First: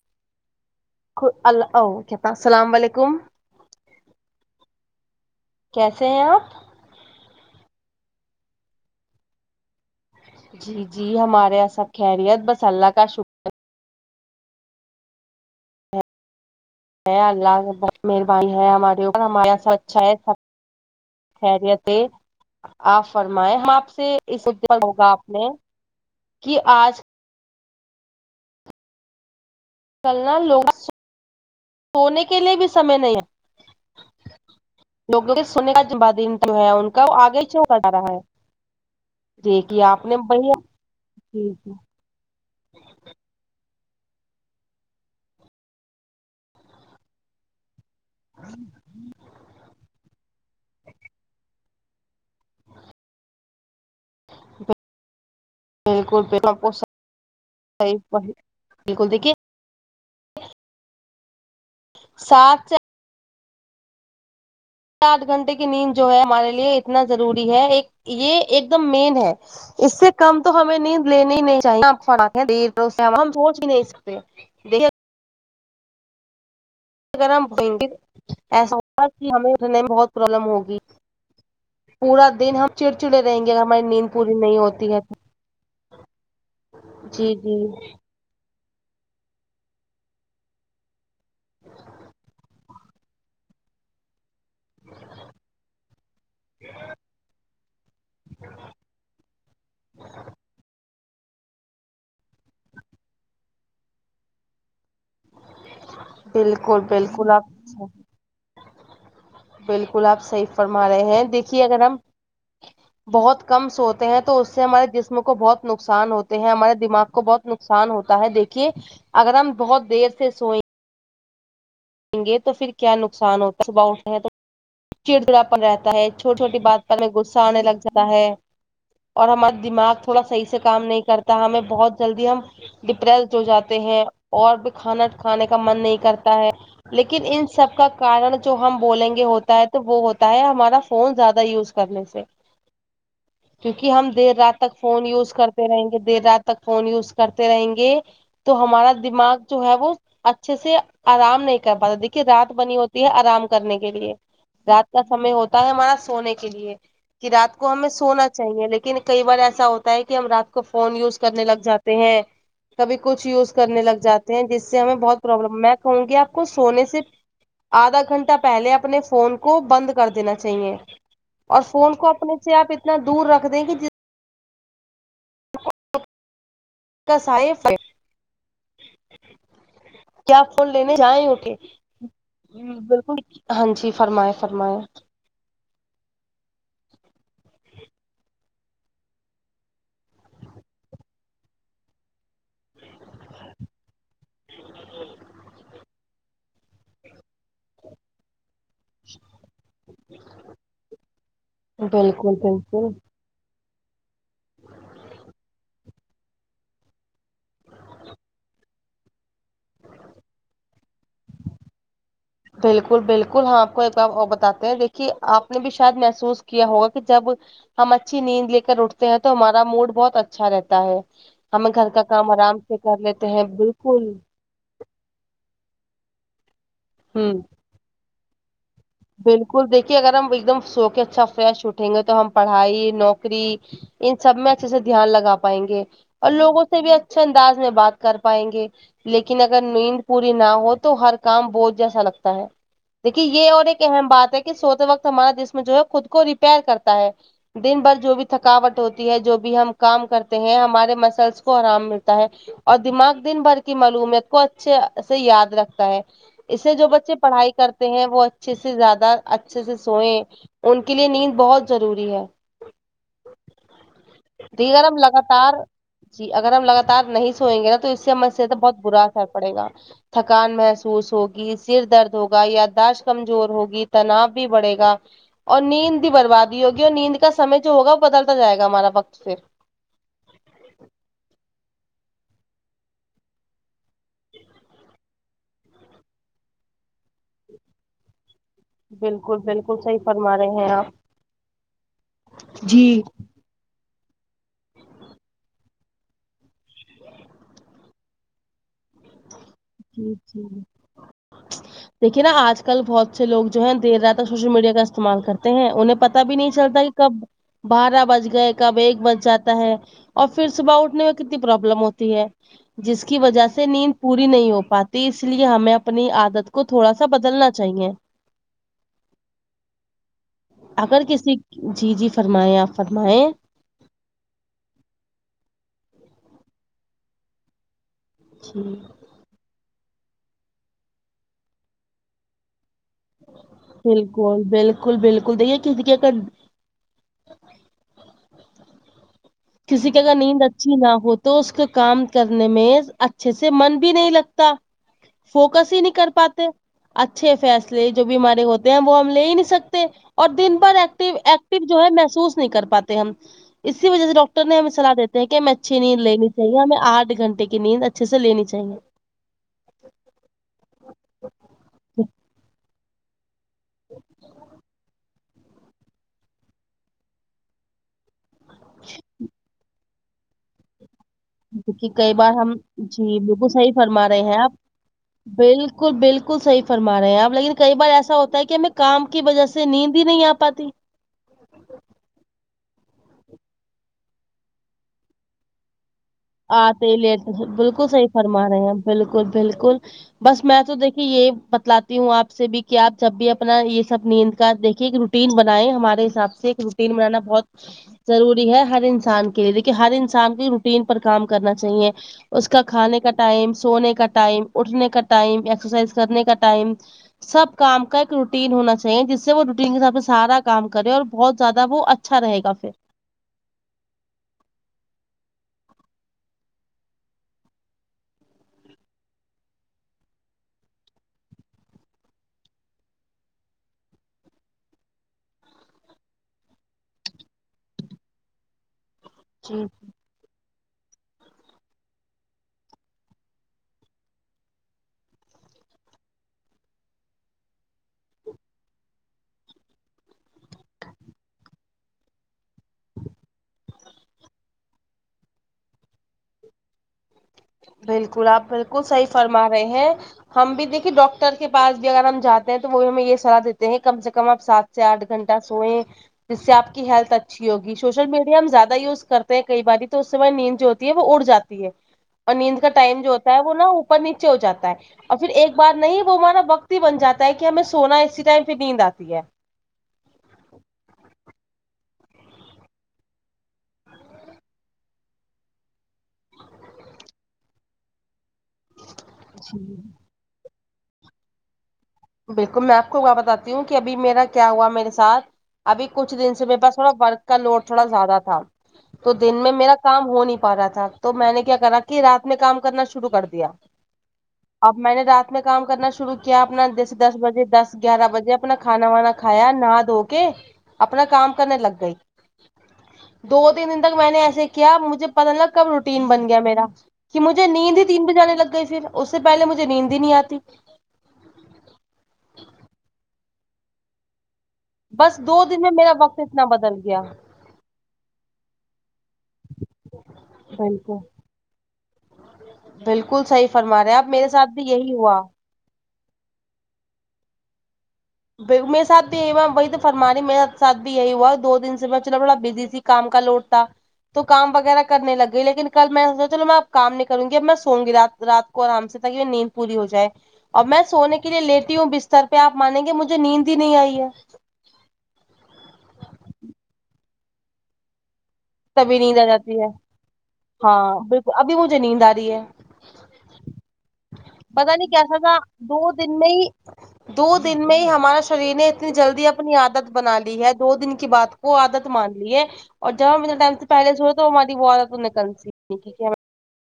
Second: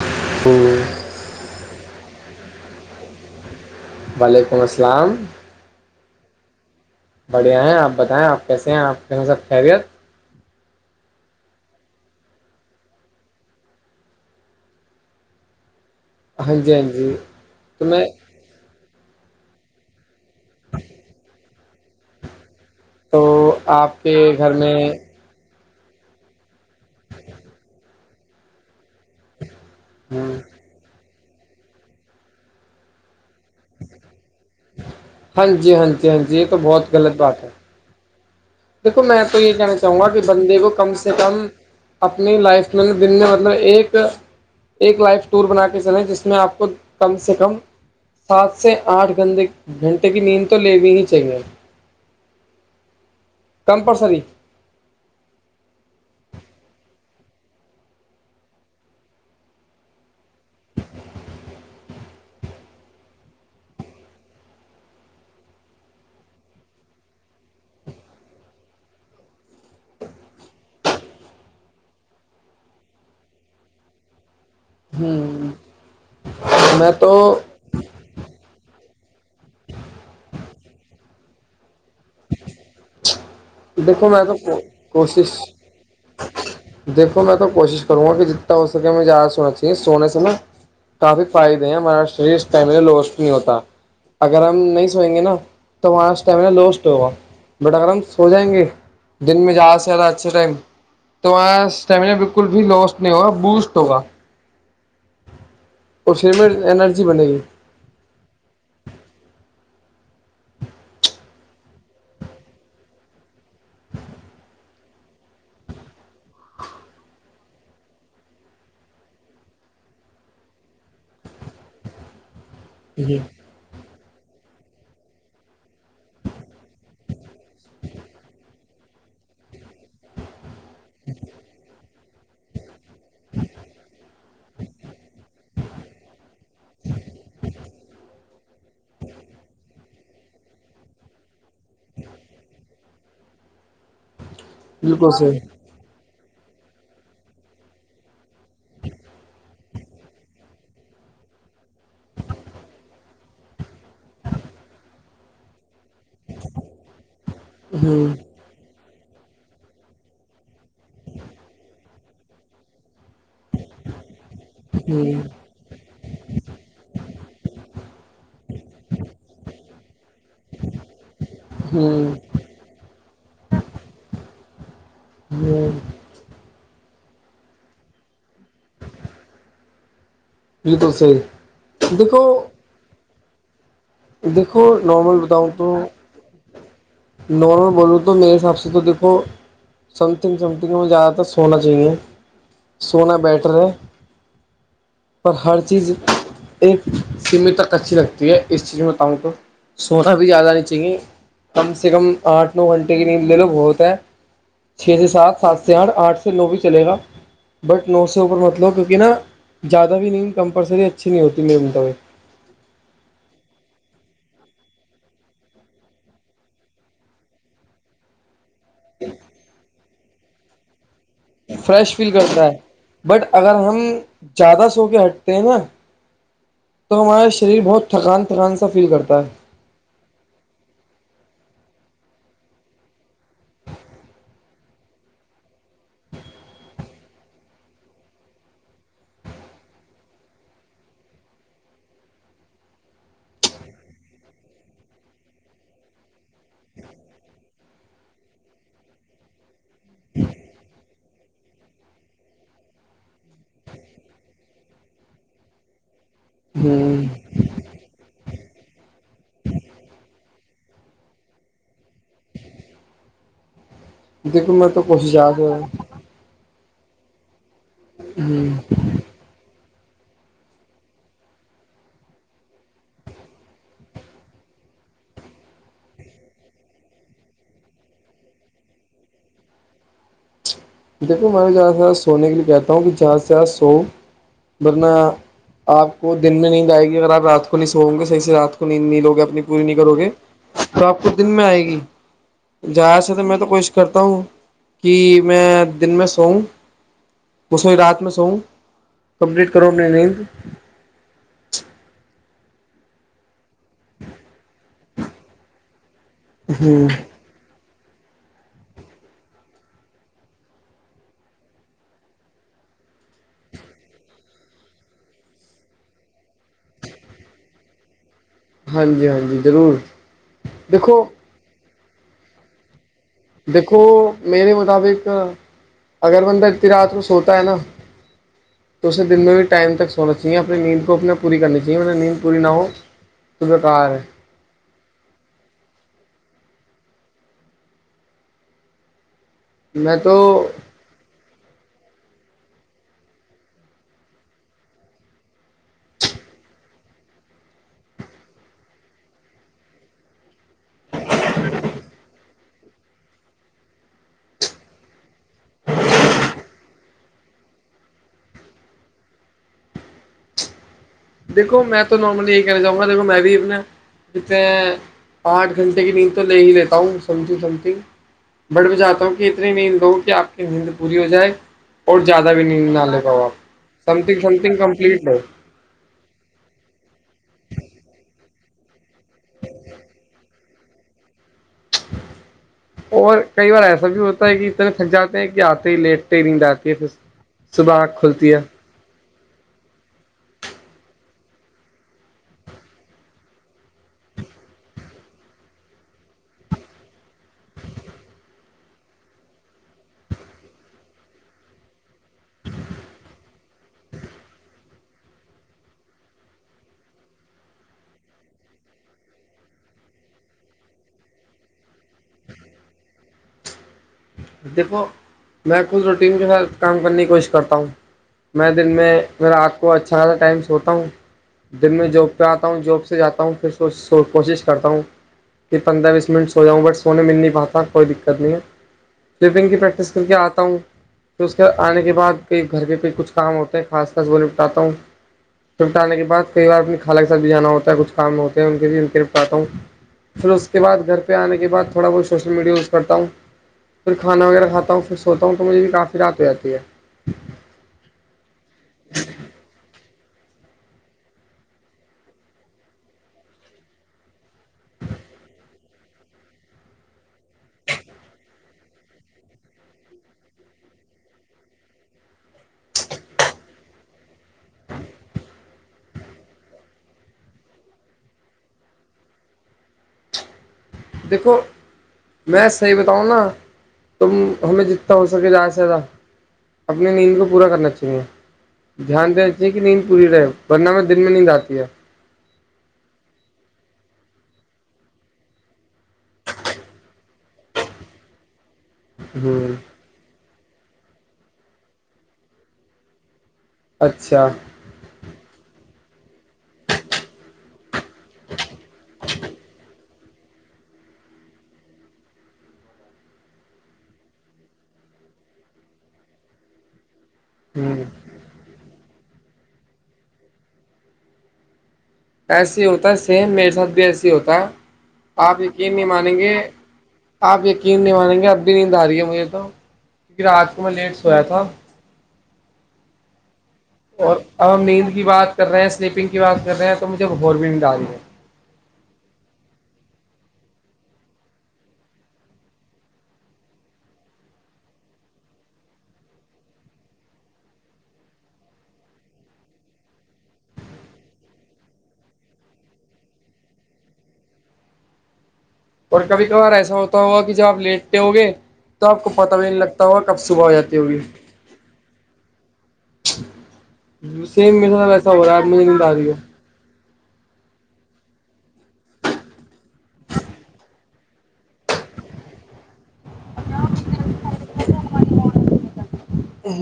ہوں السلام علیکم وعلیکم السلام کیسے ہیں آپ بڑھیا ہیں آپ بتائیں آپ کیس ہیں آپ کے یہاں سب خیریت جی جی ہمارے اسب خیریت بس اللہ کا شکر ہاں جی ہاں جی اللہ سے تو میں بہت مہربانی ہے ہمارے اوپر ہمارے یہاںب اچھا ہے سب خیریت ہے آپ تو فرمائے ہم آپ سے کے اس گھر مدے میں پر ہوگا آپ نے کہ آج [unintelligible] چلنا لوگوں سونے کے لیے بھی سمے نہیں لوگوں کے ہاں سونے جی کا ہاں ب جی ہاں دن جی یہ جو تو ہے ان بہت کا وہ غلط آگے بات ہے سے پڑا رہا ہے دیکھو میں تو یہ کہنا دیکھیے چاہوں آپ گا نے کہ بندے بڑھیا کو کم سے کم بالکل اپنی لائف میں دن نے مطلب ایک ایک لائف ٹور بنا کے چلیں جس میں آپ کو کم سے کم سات سے آٹھ گھ گھنٹے کی نیند تو لے بھی ہی چاہیے کمپلسری [inaudible] بالکل بالکل دیکھیے [inaudible] آٹھ گھنٹے کی نیند جو ہے ہمارے لیے اتنا ضروری ہے ایک یہ ایک دم مین ہے اس سے کم تو ہمیں نیند لیینی ہی نہیں چاہیے فات ہیں ہم سوچھ بھی نہیں سکتے دیر ہوں میں تو یں گے ایسا ہوگا کہ ہمیں اٹھنے میں بہت پرابلم ہوگی پورا دن ہم چڑچڑے رہیں گے اگر ہماری دیکھو نیند میں پوری نہیں تو ہوتی ہے کوشش دیکھو جی میں تو جی کوشش کروں گا کہ ج ہو سکے ہم زیادہ سونا چاہیے سونے سے نا کافی فائدے ہیں ہمارا شریر اسما لوسٹ نہیں ہوتا اگر ہم نہیں سوئیں گے نا تو ہمارا اسٹیما لوسٹ ہوگا بٹ اگر ہم سو جائیں گے دن میں جا سےیادا اچھے ٹائم تو وہاں اسٹیمنا بالکل بھی لوس نہیں ہوگا بوسٹ ہوگا اور شریر میں بالکل انرجی بنے بالکل گی آپ بالکل آپ صحیح فرما رہے ہیں دیکھیے اگر ہم بہت کم سوتے ہیں تو اس سے ہمارے جسم کو بہت نقصان ہوتے ہیں ہمارے دماغ کو بہت ن نقان ہوتا ہے دیکھیے اگر ہم بہت دیر سے سوئے گے تو پھر کیا نقصان ہوتا ہے صبح اٹھ ہیں تو چڑچڑا پر رہتا ہے چوٹی چھوٹی بات پر ہمیں غصہ آنے لگ جاتا ہے اور ہمارا دماغ تھوڑا صحیح سے کام نہیں کرتا ہمیں بہت جلدی ہم ڈپریسڈ ہو جاتے ہیں اور بھی کھانا کھانے کا من نہیں کرتا ہے لیکن ان سب کا کارن جو ہم بولیں گے ہوتا ہے تو وہ ہوتا ہے ہمارا فون زیادہ یوز کرنے سے کیونکہ ہم دیر رات تک فون بالکل یوز صحیح کرتے رہیں گے دیر رات تک فون یوز کرتے رہیں گے تو ہمارا دماغ جو ہے وہ اچھے سے آرام نہیں پات دیکھیے رات بنی ہوتی ہے آرام کرنے کے لیے رات کا سمے ہوتا ہے ہمارا سونے کے لیے کہ رات کو ہمیں ہوں سونا چاہیے لیکن کئی بار ایسا ہوتا ہے کہ ہم رات کو فون یوز کرنے لگ جاتے ہیں کبھی کچھ یوز کرنے لگ جاتے ہیں جس سے ہمیں بہت ہوں پروابلم میں کہوں گی آپ کو سونے سے آدھا گھنٹہ پہلے اپنے فون کو بند کر دینا چاہیے اور فون ہوں کو اپنے سے آپ اتنا دور رکھ دیں کہ جس جی کس ہے ف [inaudible] کیا فول بالکل لینے صحیح جیں اک دیکھو بالکل ہاں جی فرما دیکھو نارمل بتاؤں تو نارم بولو تو میرے حساب سے تو دیکھو سم تھنگ سم تھنگ ہم زیادہ تر سونا چاہیے سونا بیٹر ہے پر ہر چیز ایک سیمھ تک اچھی رہ اس چیز میں بتاؤں تو سونا بھی زیادہ آ نہیں چاہیے کم سے کم بالکل آٹھ نو بالکل گھنٹے کے نید لے لو بہت ہے چھ سے سات سات سے آٹھ آٹھ سے نو بھی چلے گا بٹ نو سے اوپر متلو کیونکہ نا زیادہ بھی نہیں کمپلسری اچھی نہیں ہوتی میرے متابق بالکل بالکل ہاں آپ کو ایک بار بتاتے ہیں دیکھیے آپ نے بھی شاید محسوس کیا ہوگا کہ جب ہم اچھی نیند لے کر اٹھتے ہیں تو ہمارا موڈ بہت اچھا رہتا ہے ہمیں گھر فریش کا فیل کام کرتا ہے آرام سے کر بٹ لیتے ہیں اگر ہم بالکل زیادہ سو کے ہٹتے ہیں نا تو ہمارا ہوں شریر بہت تھکان تھکان سا فیل کرتا ہے بالکل دیکھیے اگر ہم ایک دم سو کے اچھا فریش اٹھیں گے تو ہم پڑھائی نوکری ان سب میں اچھے سے دھیان لگا پائیں گے اور لوگوں سے بھی اچھے انداز میں بات کر پائیں گے لیکن اگر نیند پوری نہ ہو تو ہر کام بہت جیسا لگتا ہے دیکھیے یہ اور ایک اہم بات ہے کہ سوتے وقت ہمارا جسم جو ہے خود کو ریپیئر کرتا ہے دن بھر جو بھی تھکاوٹ ہوتی ہے جو بھی ہم کام کرتے ہیں ہمارے مسلس کو آرام ملتا ہے اور دماغ دن بھر کی معلومیت کو اچھے سے یاد رکھتا ہے اس سے جو بچے ہ پڑھائی کرتے ہیں وہ اچھے سے زیادہ اچھے سے سوئئے ان کے لیے نیند بہت ضروری ہے دیکھو میں تو دیگرم کوشش لگاتار آ جی اگر ہم لگاتار نہیں سوئیں گے نا تو اس سے ہم سے بہت برا پڑے گا تھکان محسوس ہوگی سر درد ہوگا یاداشت کمزور ہوگی تناؤ بھی بڑھے گا اور نیند بھی بربادی ہوگی اور نیند کام جو ہوگا وہ بدلتا جائے گا ہمارا وقت پھر دیکو میں جہاں سےاں سونے کے لیے کہتا ہوں کہ جہاں سے جاں سوؤ ورنہ آپ کو دن میں نہیں جائے گی اگر آپ رات کھلیے سو گے صحیح سے رات سنی لوگے بالکل اپنی پوری نہیں بالکل کرو صحیح گے فرما رہے ہیں تو آپ کو دن میں آئے گی جہاں سے تو میں تو کوشش کرتا ہوں کہ میں دن میں سوؤ وہ سوئی رات میں سووں جی جی دیکھیے نا آج کل بہت سے لوگ جو ہیں دیر رات تک سوشل میڈیا کا استعمال کرتے ہیں انہیں پتا بھی نہیں چلتا کہ کب بارہ بج گئے کب ایک بج جاتا ہے اور پھر صبح اٹھنے میں کتنی پرابلم ہوتی ہے جس کی وجہ سے نیند پوری نہیں ہو پاتی اس لیے ہمیں اپنی عادت کو تھوڑا سا بدلنا چاہیے ہاں جی ہاں جی ضرور اگر دیکھو کسی جی جی فرمائیں آپ فرمائیں دیکھو میرے مطابق اگر بندہ اتنی رات کو سوتا ہے نا جی تو اسے دن میں بھی ٹائم تک سونا چاہیے اپنی نیند کو اپنا پوری کرنی چاہیےطب نیند پوری نہ ہو تو بے کار ہے بالکل بالکل دیکھے کسی کی کسی میں کی تو اگر نیند اچھی نہ ہوتی تو اس کا کام کرنے میں اچھے سے من بھی نہیں لگتا فوکس ہی نہیں کر پاتے اچھے فیصلے جو بھی ہمارے ہوتے ہیں وہ ہم لے ہی نہیں سکتے اور دن بھر ایکٹیو ایکٹو جو ہے محسوس نہیں کر پاتے ہم اسی وجہ سے ڈاکٹر ڈاکٹر نے ہمیں صلاح دیتے ہیں کہ ہمیں اچھی نیند لینی چاہیے ہمیں آٹھ گھنٹے کی نیند اچھے سے لینی چاہیے دیکھو میں تو نارملی یہ کہنا چاہوں گا دیکھو میں بھی اپنا جیسے آٹھ گھنٹے کے کی نیند تو لے ہی لیتا ہوں سمنو سم تھنگ بٹ میں چاہتا ہوں کہ اتنی نیند دو کہ آپ کی نیند پوری ہو جائے دیکھیے اور کئی بار زیادہ بھی ہم نیند نہ لے جی پاؤ آپ بالکل صحیح سم فرما تھنگ رہے سم ہیں آپ تھنگ کمپلیٹ لو بالکل بالکل بالکل صحیح فرما رہے ہیں آپ لیکن کئی بار ایسا ہوتا ہے کہ ہمیں کام کی وجہ سے نیند ہی نہیں آپاتی اور کئی بار ایسا بھی ہوتا ہے کہ اتنے تھک جاتے ہیں کہ آتے ہی لیٹ آتے ہی لیٹے تو بالکل صحیح کھلتی ہے فرما رہے ہیں بالکل بالکل بس میں تو دیکھیے یہ بتلاتی ہوں آپ سے بھی کہ آپ جب بھی اپنا یہ سب نیند کا دیکھیے رو روٹین بنائیں ہمارے حساب سے ایک روٹین بنانا بہت ضروری ہے ہر انسان کے لیے لیکن ہر انسان کی روٹین پر کام کرنا چاہیے اس کا کھانے کا ٹائم سونے کا ٹائم اٹھنے کا ٹائم ایکسرسائز کرنے کا ٹائم سب کام کا ایک روٹین ہونا چاہیے جس سے وہ روٹین کے حساب سے سارا کام کرے اور بہت زیادہ وہ اچھا اچھا رہے گا پھر دیکھو میں خود روٹین کے ساتھ کام کرنے کی کوشش کرتا ہوں میں دن میں رات کو اچھا خاصا ٹائم سوتا ہوں دن میں جاب پہ آتا ہوں جاب سے جاتا ہوں پھر کوشش کرتا ہوں کہ پندرہ بیس منٹ سو جاؤں بٹ سونے مل نہیں پاتا کوئی دقت نہیں ہے لفٹنگ کی جی پریکٹس کر کے آتا ہوں پھر اس کے آنے کے بعد کئی گھر کے پہ کچھ کام ہوتے ہیں خاص خاص وہ نپٹاتا ہوں نپٹانے آنے کے بعد کئی بار اپنی خالہ کے ساتھ بھی جانا ہوتا ہے کچھ کام ہوتے ہے ان کے بھی نپٹا کی آتا ہوں پھر اس کے بعدھر پہ آنے کے بعد تھوڑا بہ سوشل میڈیا یوز کرتا ہوں پھر کھانا وغیرہ کھات ہوں پھر سوتا ہوں تو مجھے بھی کافی رات ہو جی ہے بالکل آپ بالکل صحیح فرما رہے ہیں ہم بھی دیکھیے ڈاکٹر کے پاس بھی اگر ہم جاتے ہیں تو وہ بھی ہمیں یہ صلاح دیتے ہیں کم سے کم آپ ساتھ چار آٹھ گھنٹہ سوئے جس سے آپ کی ہیلتھ اچھی ہوگی سوشل میڈیا ہم زیادہ یوز کرتے ہیں کئی باری تو اس سے نیند جو ہے وہ اڑ جاتی ہے اور نیند کا ٹائم جو ہوتا ہے وہ نا اوپر نیچے ہو جاتا ہے اور پھر ایک بار نہیں وہ ہمارا وقت ہی بن جاتا ہے کہ ہمیں سونا اسی ٹائم پھر نیند آتی ہے دیکھو میں صحیح بتاؤں نا تم ہمیں جتنا ہو سکے زیادہ سے زیادہ اپنی نیند کو پورا کرنا چاہیے دھیان دینتییے کہ نیند پوری رہے ورنہ میں دن میں نیند آتی ہے بالکل میں آپ کو وہ بتاتی ہوں کہ ابھی میرا کیا ہوا میرے ساتھ ابھی کچھ دن سے میرے پاس تھوڑا ورک کا لوڈ تھوڑا زیادہ تھا تو دن میں ہوں میرا کام ہو نہیں پا رہا تھا تو میں نے کیا کرا کہ رات میں کام کرنا شروع کر دیا اچھا اب میں نے رات میں کام کرنا شروع کیا اپنا دس دس بجے دس گیارہ بجے اپنا کھانا وانا کھایا نہ دھو کے اپنا کام کرنے لگ گئی دو تین دن تک میں نے ایسے کیا مجھے پت نگ کب روٹین بن گیا میرا کہ مجھے نیند ہوں ہی تین بجےانے لگ گئی پھر اس سے پہلے مجھے نیند ہی نہیں آتی ایسے ہی ہوتا ہے سیم میرے ساتھ بھی ایسے ہی ہوتا بس آپ دو دن میں یقین نہیں میرا مانیں وقت گے اتنا بدل گیا آپ یقین کیین نہیں مانیں گے اب بھی نیند آ رہی ہے مجھے تو کیونکہ رات کو میں لیٹ بالکل سویا تھا بالکل صحیح فرما رہے اب اور میرے ساتھ ہم بھی یہی نیند کی ہوا بات کر رہے ہیں سلیپنگ کی بات کر رہے ہیں تو مجھے ب اورور بھی نلد آ رہی ہے میرے ساتھ یہیا وہی تو فرما رہ میرے سھ یہی ہوا دو دن سے میں چلو تھوڑا بزی س کام کا لوٹ تھا تو کام وغیرہ کرنے لگے لیکن کل میں سوچا چلو میں اب کام نہیں کروں گی اب میں سوں گی رات رات آرام سے تاک کہ نیند پوری ہو جائے اور میں سونے کے لیے لیتی ہوں بستر پہ آ مانیں گے مجھے مجھ نیند ہی نہیں آئی ہے اور کبھی کبھار ایسا ہوتا ہوگا کہ جب آپ لیٹتے ہو گے تو تبھی آپ کو نیند آ پتہ بھی نہیں جاتی ہے لگتا ہوگا کب صبح ہو جاتی ہاں ہوگی بالکل ابھی مجھے نیند آ رہی ہے سیم میرے پتا نہیں ساتھ ایسا کیسا ہو رہا تھا ہے اب مجھے دو نیند آ رہی دن میں ہے ہی دو دن میں ہی ہمارا شریر نے اتنی جلدی اپنی عادت بنا لی ہے دو دن کی بات وہ عادت مان لی ہے اور جب ہم میرے ٹائم سے پہلے سے ہوئے تو ہماری وہ عادت نےک س ہ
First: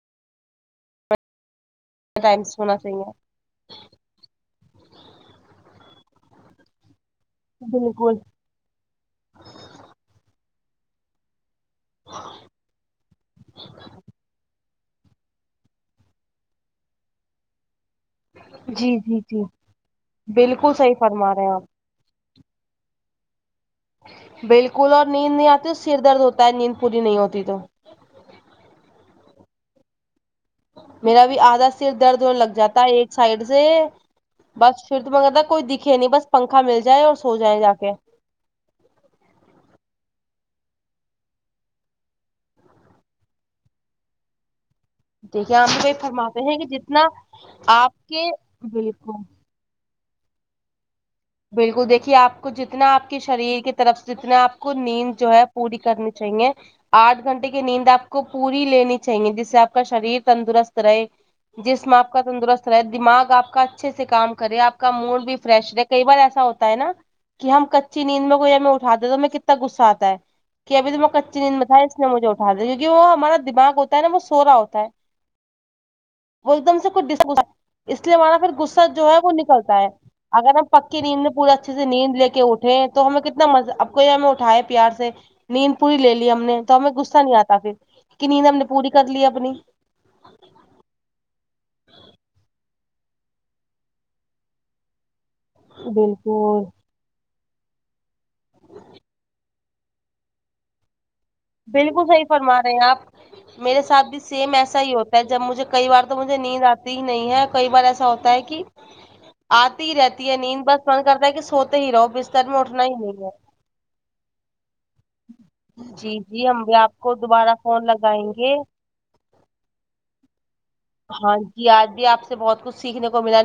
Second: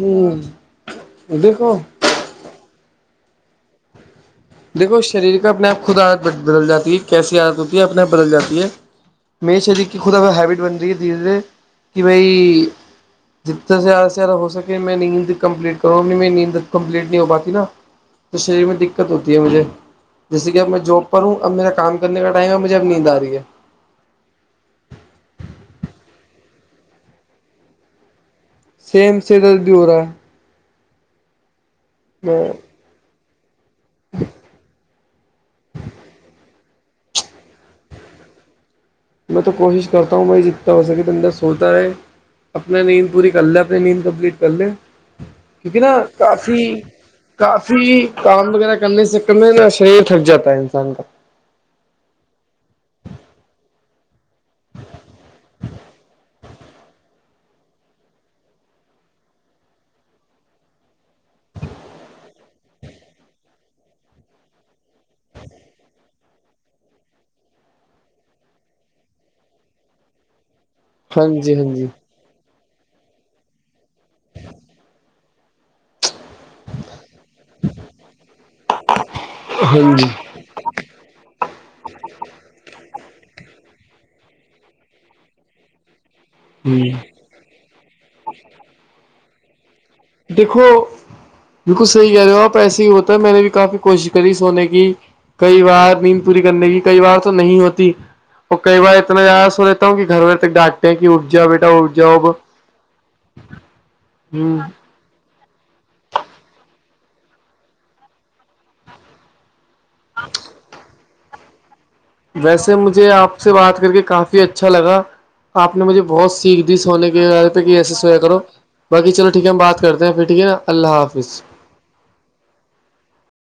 ا دیک کو ٹائمس ہونا چاہیے دیکو شریر کا اپنے آپ خود عادت بدل جات ہے کیسی عادت ہوتی ہے اپنے آپ بالکل بدل جاتی ہے میے شریر کی خدا ہیب بن رہی ہے دھیرے دھیرے کہ بھائی جتنا سے زیادہ سے زیادہ ہو سک میں نیند کمپلیٹ کرا ا می نیند کمپلیٹ نہیں ہو پاتی نا تو شریر میں جی دقت جی ہوتی جی مجھے جیسے کہ اب بالکل میں صحیح جاب پر فرما ہوں رہے اب ہیں میرا آپ کام کرنے کا ٹائم ہے مجھے اب نیند آ رہی ہے بالکل اور نیند نہیں آتی تو سر درد ہوتا ہے نیند پوری نہیں ہوتی تو سیم سے درد بھی ہو رہا ہے میرا بھی آدھا سر درد اور لگ میں جاتا ہے ایک سائڈ سے بس پھر تو مگر تھا کوئی دکھے نہیں بس پنکھا مل جائے اور سو جائے جا کے میں تو کوشش کرتا ہوں بھائی جتنا ہو سکے تو اندر سوتا رہے اپنی نیند پوری کر لے اپنی نیند کمپلیٹ کر لے دیکھیے ہم ٹھیک ہے بھی نا وہی فرماتے ہیں کافی کہ جتنا آپ کافی کے کام وغیرہ کرنے سے بالکل ک شریر تھکاتا ہے انسان کا بالکل دیکھیے آپ کو جتنا آپ کے شریر کی طرف سے جتنا آپ کو نیند جو ہے پوری کرنی چاہیے آٹ گھنٹے کی نیند آپ کو پوری لینی چاہیے جس سے آپ کا شریر تندرست رہے جس میں آپ کا تندرست رہے دماغ آپ کا اچھے سے کام کرے آپ کا موڈ بھی فریش رہے کئی بار ایسا ہوتا ہے نا کہ ہم کچی نیند میں کوئی ہم اٹھاتے تو ہمیں کتنا غصہ آتا ہے کہ ابھی تو میں ہاں کچی جی نیند ہاں بتا جی اس نے مجھے اٹھا د کیکہ وہ ہمارا دماغ ہوتا ہے ن وہ سوورا ہوتا ہے وہ ایک دم سے کچھ ڈس گ اس لیے ہمارا پھر غصہ جو ہے وہ نکلتا ہے ہاں جی اگر پکی نیند میں پورے اچھے سے نیند لے اٹھے تو ہمیں کتنا مزہ اب کو یہ ہمیں اٹھائے پیار سے نیند پوری لے لی ہم نے تو ہوں ہمیں غصہ نہیں آتا پھر کہ نیند ہم نے پوری کر لی اپنی دیکھو بالکل صحی کہہ رہے ہو آپ ایسے ہی ہوتا ہے میں نے بھی کافی کوشش کری سونے کی کئی بار نیند پوری بالکل کرنے کی کئی بار تو نہیں ہوتی اور کئی بار اتنا یا س ہو رہتا ہوں کہ گھر و تک ڈاکٹ کی ارجا بیٹ بالکل صحیح فرما رہے ہیں آپ میرے ساتھ بھی سیم ہوں ایسا ہی ہوتا جب مجھے کئی بار تو مجھے نیند آتی ہی نہیں ہے کئی بار ایسا ہوتا ہے کہ آتی ہی رہتی ہے نیند بس من کرتا ہے کہ سوتے ہی رہو بستر میں ویسے اٹھنا ہی مجھے نہیں آپ ہے سے بات کر کے کافی اچھا لگا آپ نے مجھے جی بہت جی ہم سیکھ بھی دی آپ سونے کو کے دوبارہ پہ کہ فون ایسے سویا لگائیں کرو گے باقی چل ٹھیک ہم بات کرتے ہیں پھر ٹھیک ہے نا اللہ حافظ ج آج بھی آ سے بہت کچھ سیکھنے کو ملا